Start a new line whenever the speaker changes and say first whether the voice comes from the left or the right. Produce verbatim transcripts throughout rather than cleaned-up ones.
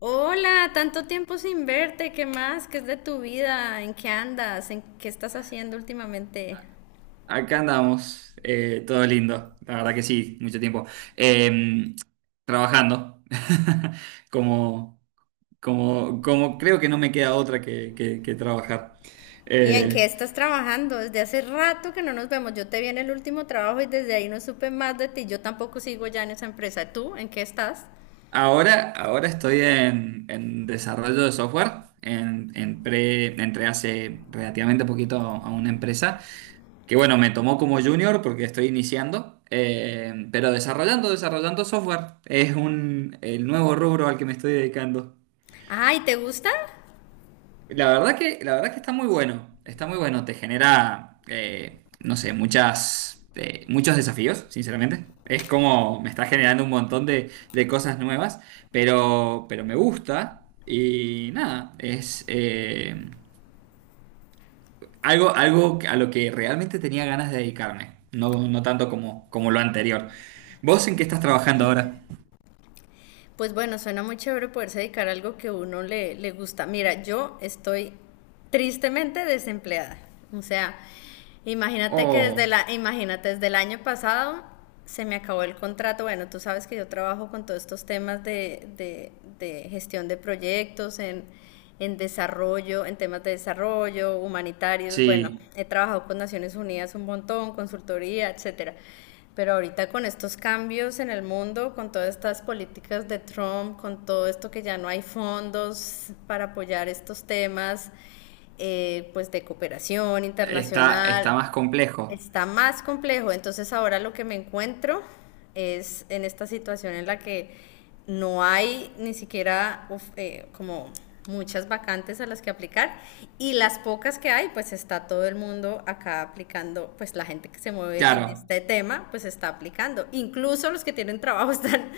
left: Hola, tanto tiempo sin verte, ¿qué más? ¿Qué es de tu vida? ¿En qué andas? ¿En qué estás haciendo últimamente?
right: Acá andamos, eh, todo lindo, la verdad que sí, mucho tiempo. Eh, trabajando, como, como, como creo que no me queda otra que, que- que trabajar.
left: ¿Y en qué
right: Eh,
left: estás trabajando? Desde hace rato que no nos vemos. Yo te vi en el último trabajo y desde ahí no supe más de ti. Yo tampoco sigo ya en esa empresa. ¿Tú? ¿En qué estás?
right: ahora, ahora estoy en, en desarrollo de software, en, en pre- entré hace relativamente poquito a una empresa que bueno, me tomó como junior porque estoy iniciando, eh, pero desarrollando, desarrollando software es un, el nuevo rubro al que me estoy dedicando.
left: Ay, ¿te gusta?
right: La verdad que, la verdad que está muy bueno, está muy bueno, te genera, eh, no sé, muchas, eh, muchos desafíos, sinceramente. Es como me está generando un montón de, de cosas nuevas, pero, pero me gusta y nada, es eh, algo, algo a lo que realmente tenía ganas de dedicarme, no, no tanto como, como lo anterior. ¿Vos en qué estás trabajando ahora?
left: Pues bueno, suena muy chévere poderse dedicar a algo que a uno le, le gusta. Mira, yo estoy tristemente desempleada. O sea, imagínate que desde
right: Oh,
left: la, imagínate, desde el año pasado se me acabó el contrato. Bueno, tú sabes que yo trabajo con todos estos temas de, de- de gestión de proyectos, en, en desarrollo, en temas de desarrollo, humanitarios. Bueno,
right: sí,
left: he trabajado con Naciones Unidas un montón, consultoría, etcétera. Pero ahorita con estos cambios en el mundo, con todas estas políticas de Trump, con todo esto que ya no hay fondos para apoyar estos temas, eh, pues de cooperación
right: está, está
left: internacional.
right: más complejo.
left: Está más complejo, entonces ahora lo que me encuentro es en esta situación en la que no hay ni siquiera uf, eh, como muchas vacantes a las que aplicar, y las pocas que hay, pues está todo el mundo acá aplicando, pues la gente que se mueve
right: Claro.
left: en este tema, pues está aplicando. Incluso los que tienen trabajo están,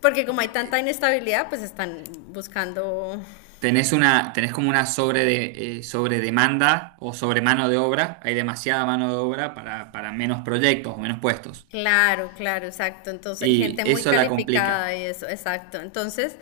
left: porque como hay tanta inestabilidad, pues están buscando.
right: Tenés una, tenés como una sobre de, eh, sobredemanda o sobre mano de obra, hay demasiada mano de obra para, para menos proyectos o menos puestos.
left: Claro, claro, exacto. Entonces,
right: Y
left: gente muy
right: eso la
left: calificada
right: complica.
left: y eso, exacto. Entonces,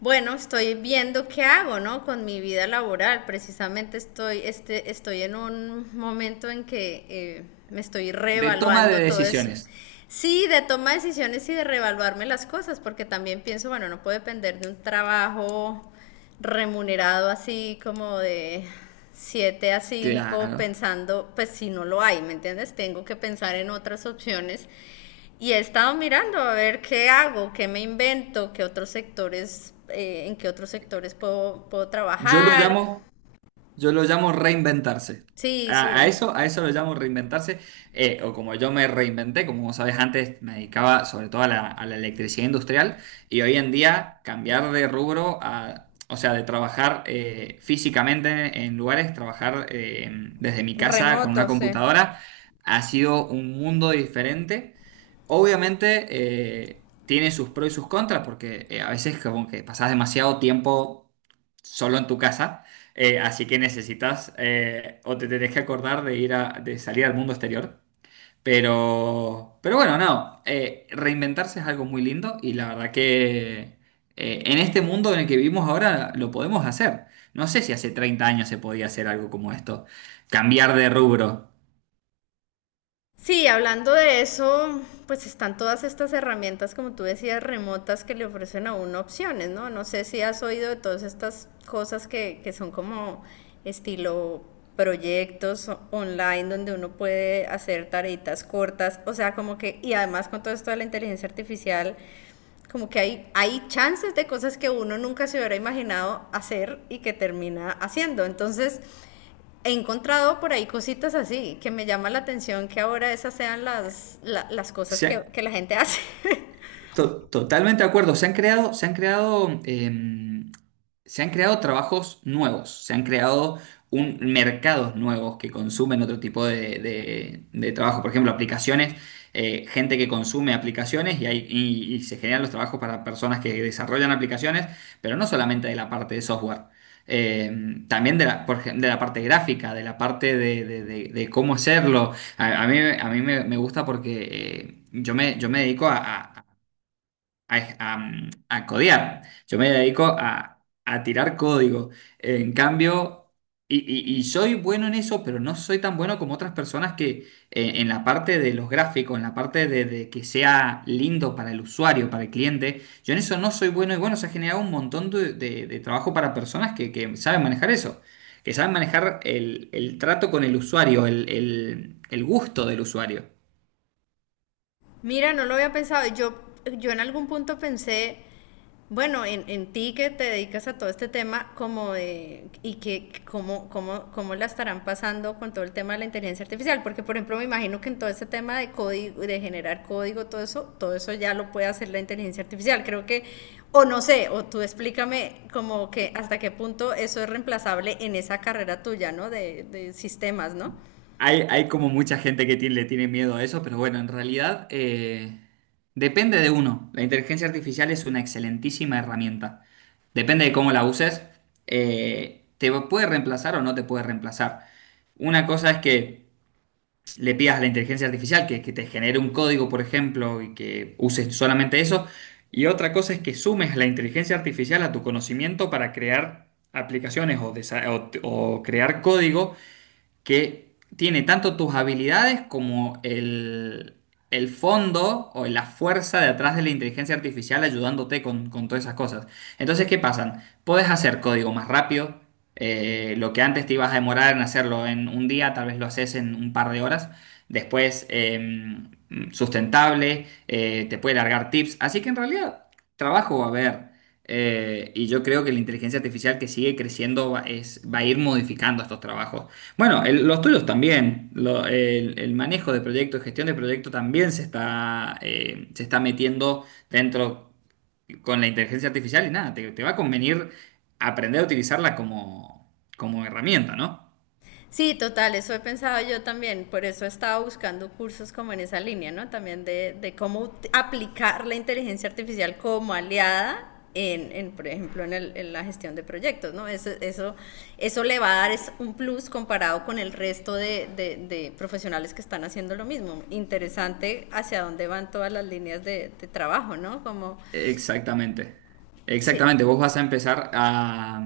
left: bueno, estoy viendo qué hago, ¿no? Con mi vida laboral. Precisamente estoy, este, estoy en un momento en que eh, me estoy
right: De toma de
left: reevaluando todo eso.
right: decisiones,
left: Sí, de toma de decisiones y de reevaluarme las cosas, porque también pienso, bueno, no puedo depender de un trabajo remunerado así como de siete a cinco
right: claro.
left: pensando, pues si no lo hay, ¿me entiendes? Tengo que pensar en otras opciones y he estado mirando a ver qué hago, qué me invento, qué otros sectores, eh, en qué otros sectores puedo, puedo
right: Yo lo
left: trabajar.
right: llamo Yo lo llamo reinventarse.
left: Sí,
right: A, a
left: sí,
right: eso, a eso lo llamo reinventarse. Eh, o como yo me reinventé, como vos sabés, antes me dedicaba sobre todo a la, a la electricidad industrial y hoy en día cambiar de rubro a, o sea, de trabajar eh, físicamente en lugares, trabajar eh, desde mi casa con una
left: remoto, sí.
right: computadora, ha sido un mundo diferente. Obviamente eh, tiene sus pros y sus contras porque eh, a veces como que pasás demasiado tiempo solo en tu casa, eh, así que necesitas eh, o te tenés que acordar de ir a, de salir al mundo exterior. Pero, pero bueno, no, eh, reinventarse es algo muy lindo y la verdad que eh, en este mundo en el que vivimos ahora lo podemos hacer. No sé si hace treinta años se podía hacer algo como esto, cambiar de rubro.
left: Sí, hablando de eso, pues están todas estas herramientas, como tú decías, remotas que le ofrecen a uno opciones, ¿no? No sé si has oído de todas estas cosas que, que son como estilo proyectos o- online donde uno puede hacer tareitas cortas, o sea, como que, y además con todo esto de la inteligencia artificial, como que hay, hay chances de cosas que uno nunca se hubiera imaginado hacer y que termina haciendo. Entonces, he encontrado por ahí cositas así que me llama la atención que ahora esas sean las, la- las cosas
right: Sí.
left: que, que la gente hace.
right: To- totalmente de acuerdo. Se han creado, se han creado, em, se han creado trabajos nuevos, se han creado un, mercados nuevos que consumen otro tipo de, de- de trabajo. Por ejemplo, aplicaciones, eh, gente que consume aplicaciones y, hay, y, y se generan los trabajos para personas que desarrollan aplicaciones, pero no solamente de la parte de software. Em, también de la, por ej- de la parte gráfica, de la parte de, de- de- de cómo hacerlo. A, a mí, a mí me, me gusta porque eh, yo me, yo me dedico a, a- a, a- mm, a codear. Yo me dedico a, a tirar código. En cambio, y, y- y soy bueno en eso, pero no soy tan bueno como otras personas que eh, en la parte de los gráficos, en la parte de, de que sea lindo para el usuario, para el cliente, yo en eso no soy bueno. Y bueno, se ha generado un montón de, de- de trabajo para personas que, que saben manejar eso, que saben manejar el, el trato con el usuario, el el- el gusto del usuario.
left: Mira, no lo había pensado. Yo, yo en algún punto pensé, bueno, en, en ti que te dedicas a todo este tema, como de, y que cómo, cómo, cómo la estarán pasando con todo el tema de la inteligencia artificial, porque por ejemplo me imagino que en todo este tema de código, de generar código, todo eso, todo eso ya lo puede hacer la inteligencia artificial. Creo que, o no sé, o tú explícame como que hasta qué punto eso es reemplazable en esa carrera tuya, ¿no? De, de sistemas, ¿no?
right: Hay, hay como mucha gente que tiene- le tiene miedo a eso, pero bueno, en realidad eh, depende de uno. La inteligencia artificial es una excelentísima herramienta. Depende de cómo la uses, eh, te puede reemplazar o no te puede reemplazar. Una cosa es que le pidas a la inteligencia artificial que, que te genere un código, por ejemplo, y que uses solamente eso. Y otra cosa es que sumes la inteligencia artificial a tu conocimiento para crear aplicaciones o, desa- o o crear código que tiene tanto tus habilidades como el, el fondo o la fuerza de atrás de la inteligencia artificial ayudándote con, con todas esas cosas. Entonces, ¿qué pasan? Puedes hacer código más rápido. Eh, lo que antes te ibas a demorar en hacerlo en un día, tal vez lo haces en un par de horas. Después, em, sustentable, eh, te puede largar tips. Así que en realidad, trabajo va a haber. Eh, y yo creo que la inteligencia artificial que sigue creciendo va, es- va a ir modificando estos trabajos. Bueno, el- los tuyos también. Lo- el, el manejo de proyectos, gestión de proyectos también se está, eh, se está metiendo dentro con la inteligencia artificial y nada, te, te va a convenir aprender a utilizarla como, como herramienta, ¿no?
left: Sí, total, eso he pensado yo también, por eso he estado buscando cursos como en esa línea, ¿no? También de, de cómo ut- aplicar la inteligencia artificial como aliada en, en, por ejemplo, en, el- en la gestión de proyectos, ¿no? Eso, eso, eso le va a dar es un plus comparado con el resto de, de- de profesionales que están haciendo lo mismo. Interesante hacia dónde van todas las líneas de, de trabajo, ¿no? Como,
right: Exactamente,
left: sí,
right: exactamente. Vos vas a empezar a,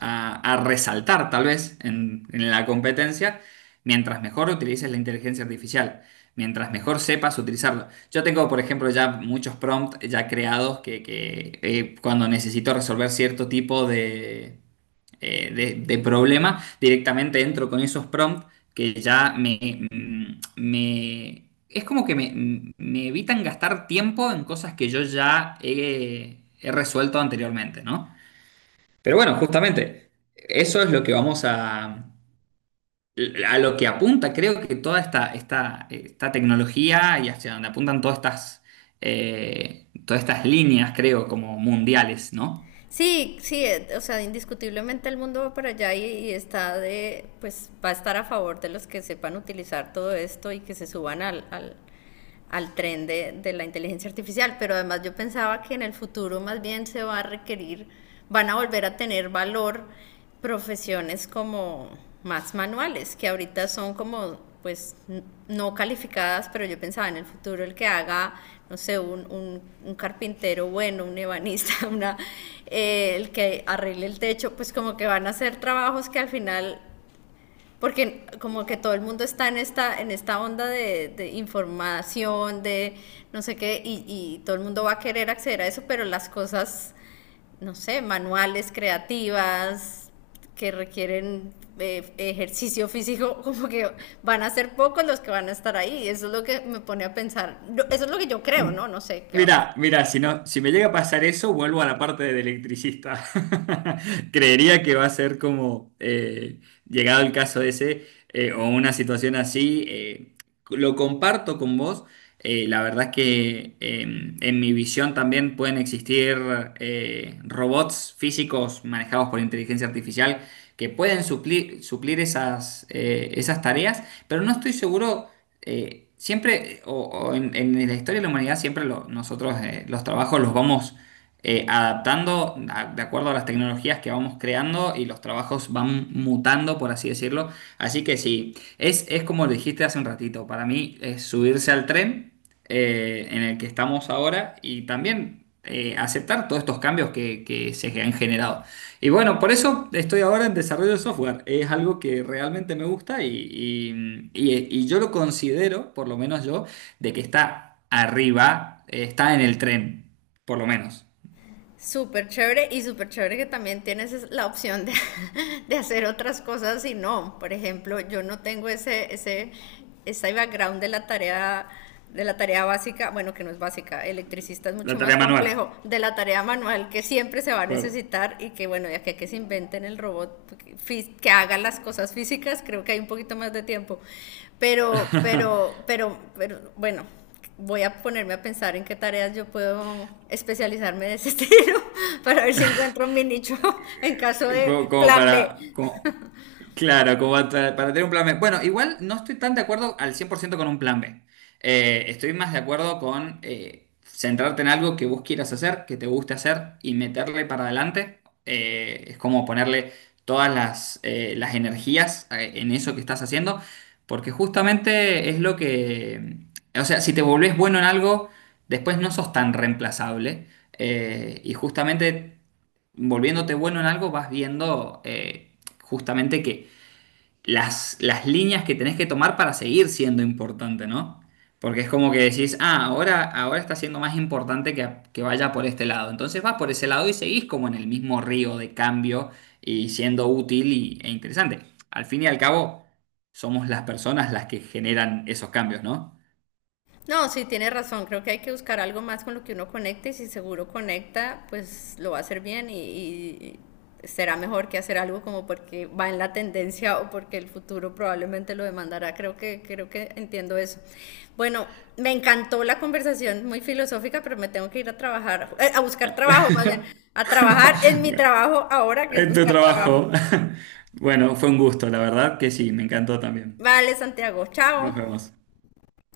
right: a- a resaltar, tal vez, en, en la competencia, mientras mejor utilices la inteligencia artificial, mientras mejor sepas utilizarlo. Yo tengo, por ejemplo, ya muchos prompts ya creados que, que, eh, cuando necesito resolver cierto tipo de, eh, de, de problema, directamente entro con esos prompts que ya me, mm, me- es como que me, me evitan gastar tiempo en cosas que yo ya he, he resuelto anteriormente, ¿no? Pero bueno, justamente, eso es lo que vamos a, a lo que apunta, creo que toda esta, esta, esta tecnología y hacia donde apuntan todas estas, eh, todas estas líneas, creo, como mundiales, ¿no?
left: sí, sí, eh, o sea, indiscutiblemente el mundo va para allá y, y está de, pues va a estar a favor de los que sepan utilizar todo esto y que se suban al, al, al tren de, de la inteligencia artificial. Pero además yo pensaba que en el futuro más bien se va a requerir, van a volver a tener valor profesiones como más manuales, que ahorita son como, pues, n- no calificadas, pero yo pensaba en el futuro el que haga, no sé, un, un- un carpintero bueno, un ebanista, una, eh, el que arregle el techo, pues como que van a ser trabajos que al final porque como que todo el mundo está en esta, en esta onda de, de información, de no sé qué, y, y todo el mundo va a querer acceder a eso, pero las cosas, no sé, manuales, creativas, que requieren eh, ejercicio físico, como que van a ser pocos los que van a estar ahí. Eso es lo que me pone a pensar. No, eso es lo que yo creo,
right: Mm.
left: ¿no? No sé qué va a pasar.
right: Mira, mira, si no, si me llega a pasar eso, vuelvo a la parte del electricista. Creería que va a ser como, eh, llegado el caso ese, eh, o una situación así, eh, lo comparto con vos. Eh, la verdad es que eh, en mi visión también pueden existir eh, robots físicos manejados por inteligencia artificial que pueden suplir, suplir esas, eh, esas tareas, pero no estoy seguro. Eh, siempre, o, o en, en la historia de la humanidad, siempre lo- nosotros eh, los trabajos los vamos eh, adaptando a- de acuerdo a las tecnologías que vamos creando y los trabajos van mutando, por así decirlo. Así que sí, es, es como dijiste hace un ratito, para mí es subirse al tren eh, en el que estamos ahora y también eh, aceptar todos estos cambios que, que se han generado. Y bueno, por eso estoy ahora en desarrollo de software. Es algo que realmente me gusta y, y- y- y yo lo considero, por lo menos yo, de que está arriba, eh, está en el tren, por lo menos.
left: Súper chévere y súper chévere que también tienes es- la opción de, de hacer otras cosas y no. Por ejemplo, yo no tengo ese, ese, ese background de la tarea, de la tarea básica, bueno, que no es básica, electricista es
right: La
left: mucho
right: tarea
left: más
right: manual.
left: complejo, de la tarea manual que siempre se va a
right: Cor-
left: necesitar y que bueno, ya que, que se inventen el robot que fí- que haga las cosas físicas, creo que hay un poquito más de tiempo. Pero, pero, pero, pero, bueno, voy a ponerme a pensar en qué tareas yo puedo especializarme de ese estilo para ver si encuentro mi nicho en caso
right: co-
left: de
right: Como,
left: plan B.
right: para... como- Claro, como para, para tener un plan B. Bueno, igual no estoy tan de acuerdo al cien por ciento con un plan B. Eh, estoy más de acuerdo con eh, centrarte en algo que vos quieras hacer, que te guste hacer y meterle para adelante. Eh, es como ponerle todas las, eh, las energías eh, en eso que estás haciendo, porque justamente es lo que... O sea, si te volvés bueno en algo, después no sos tan reemplazable. Eh, y justamente volviéndote bueno en algo, vas viendo... eh, justamente que las, las líneas que tenés que tomar para seguir siendo importante, ¿no? Porque es como que decís, ah, ahora, ahora está siendo más importante que, que vaya por este lado. Entonces vas por ese lado y seguís como en el mismo río de cambio y siendo útil y- e interesante. Al fin y al cabo, somos las personas las que generan esos cambios, ¿no?
left: No, sí, tiene razón. Creo que hay que buscar algo más con lo que uno conecte y si seguro conecta, pues lo va a hacer bien y, y será mejor que hacer algo como porque va en la tendencia o porque el futuro probablemente lo demandará. Creo que, creo que entiendo eso. Bueno, me encantó la conversación, muy filosófica, pero me tengo que ir a trabajar, eh, a buscar trabajo, más bien, a trabajar en mi trabajo ahora, que es
right: En tu
left: buscar trabajo.
right: trabajo. Bueno, fue un gusto, la verdad que sí, me encantó también.
left: Vale, Santiago, chao.
right: Nos vemos.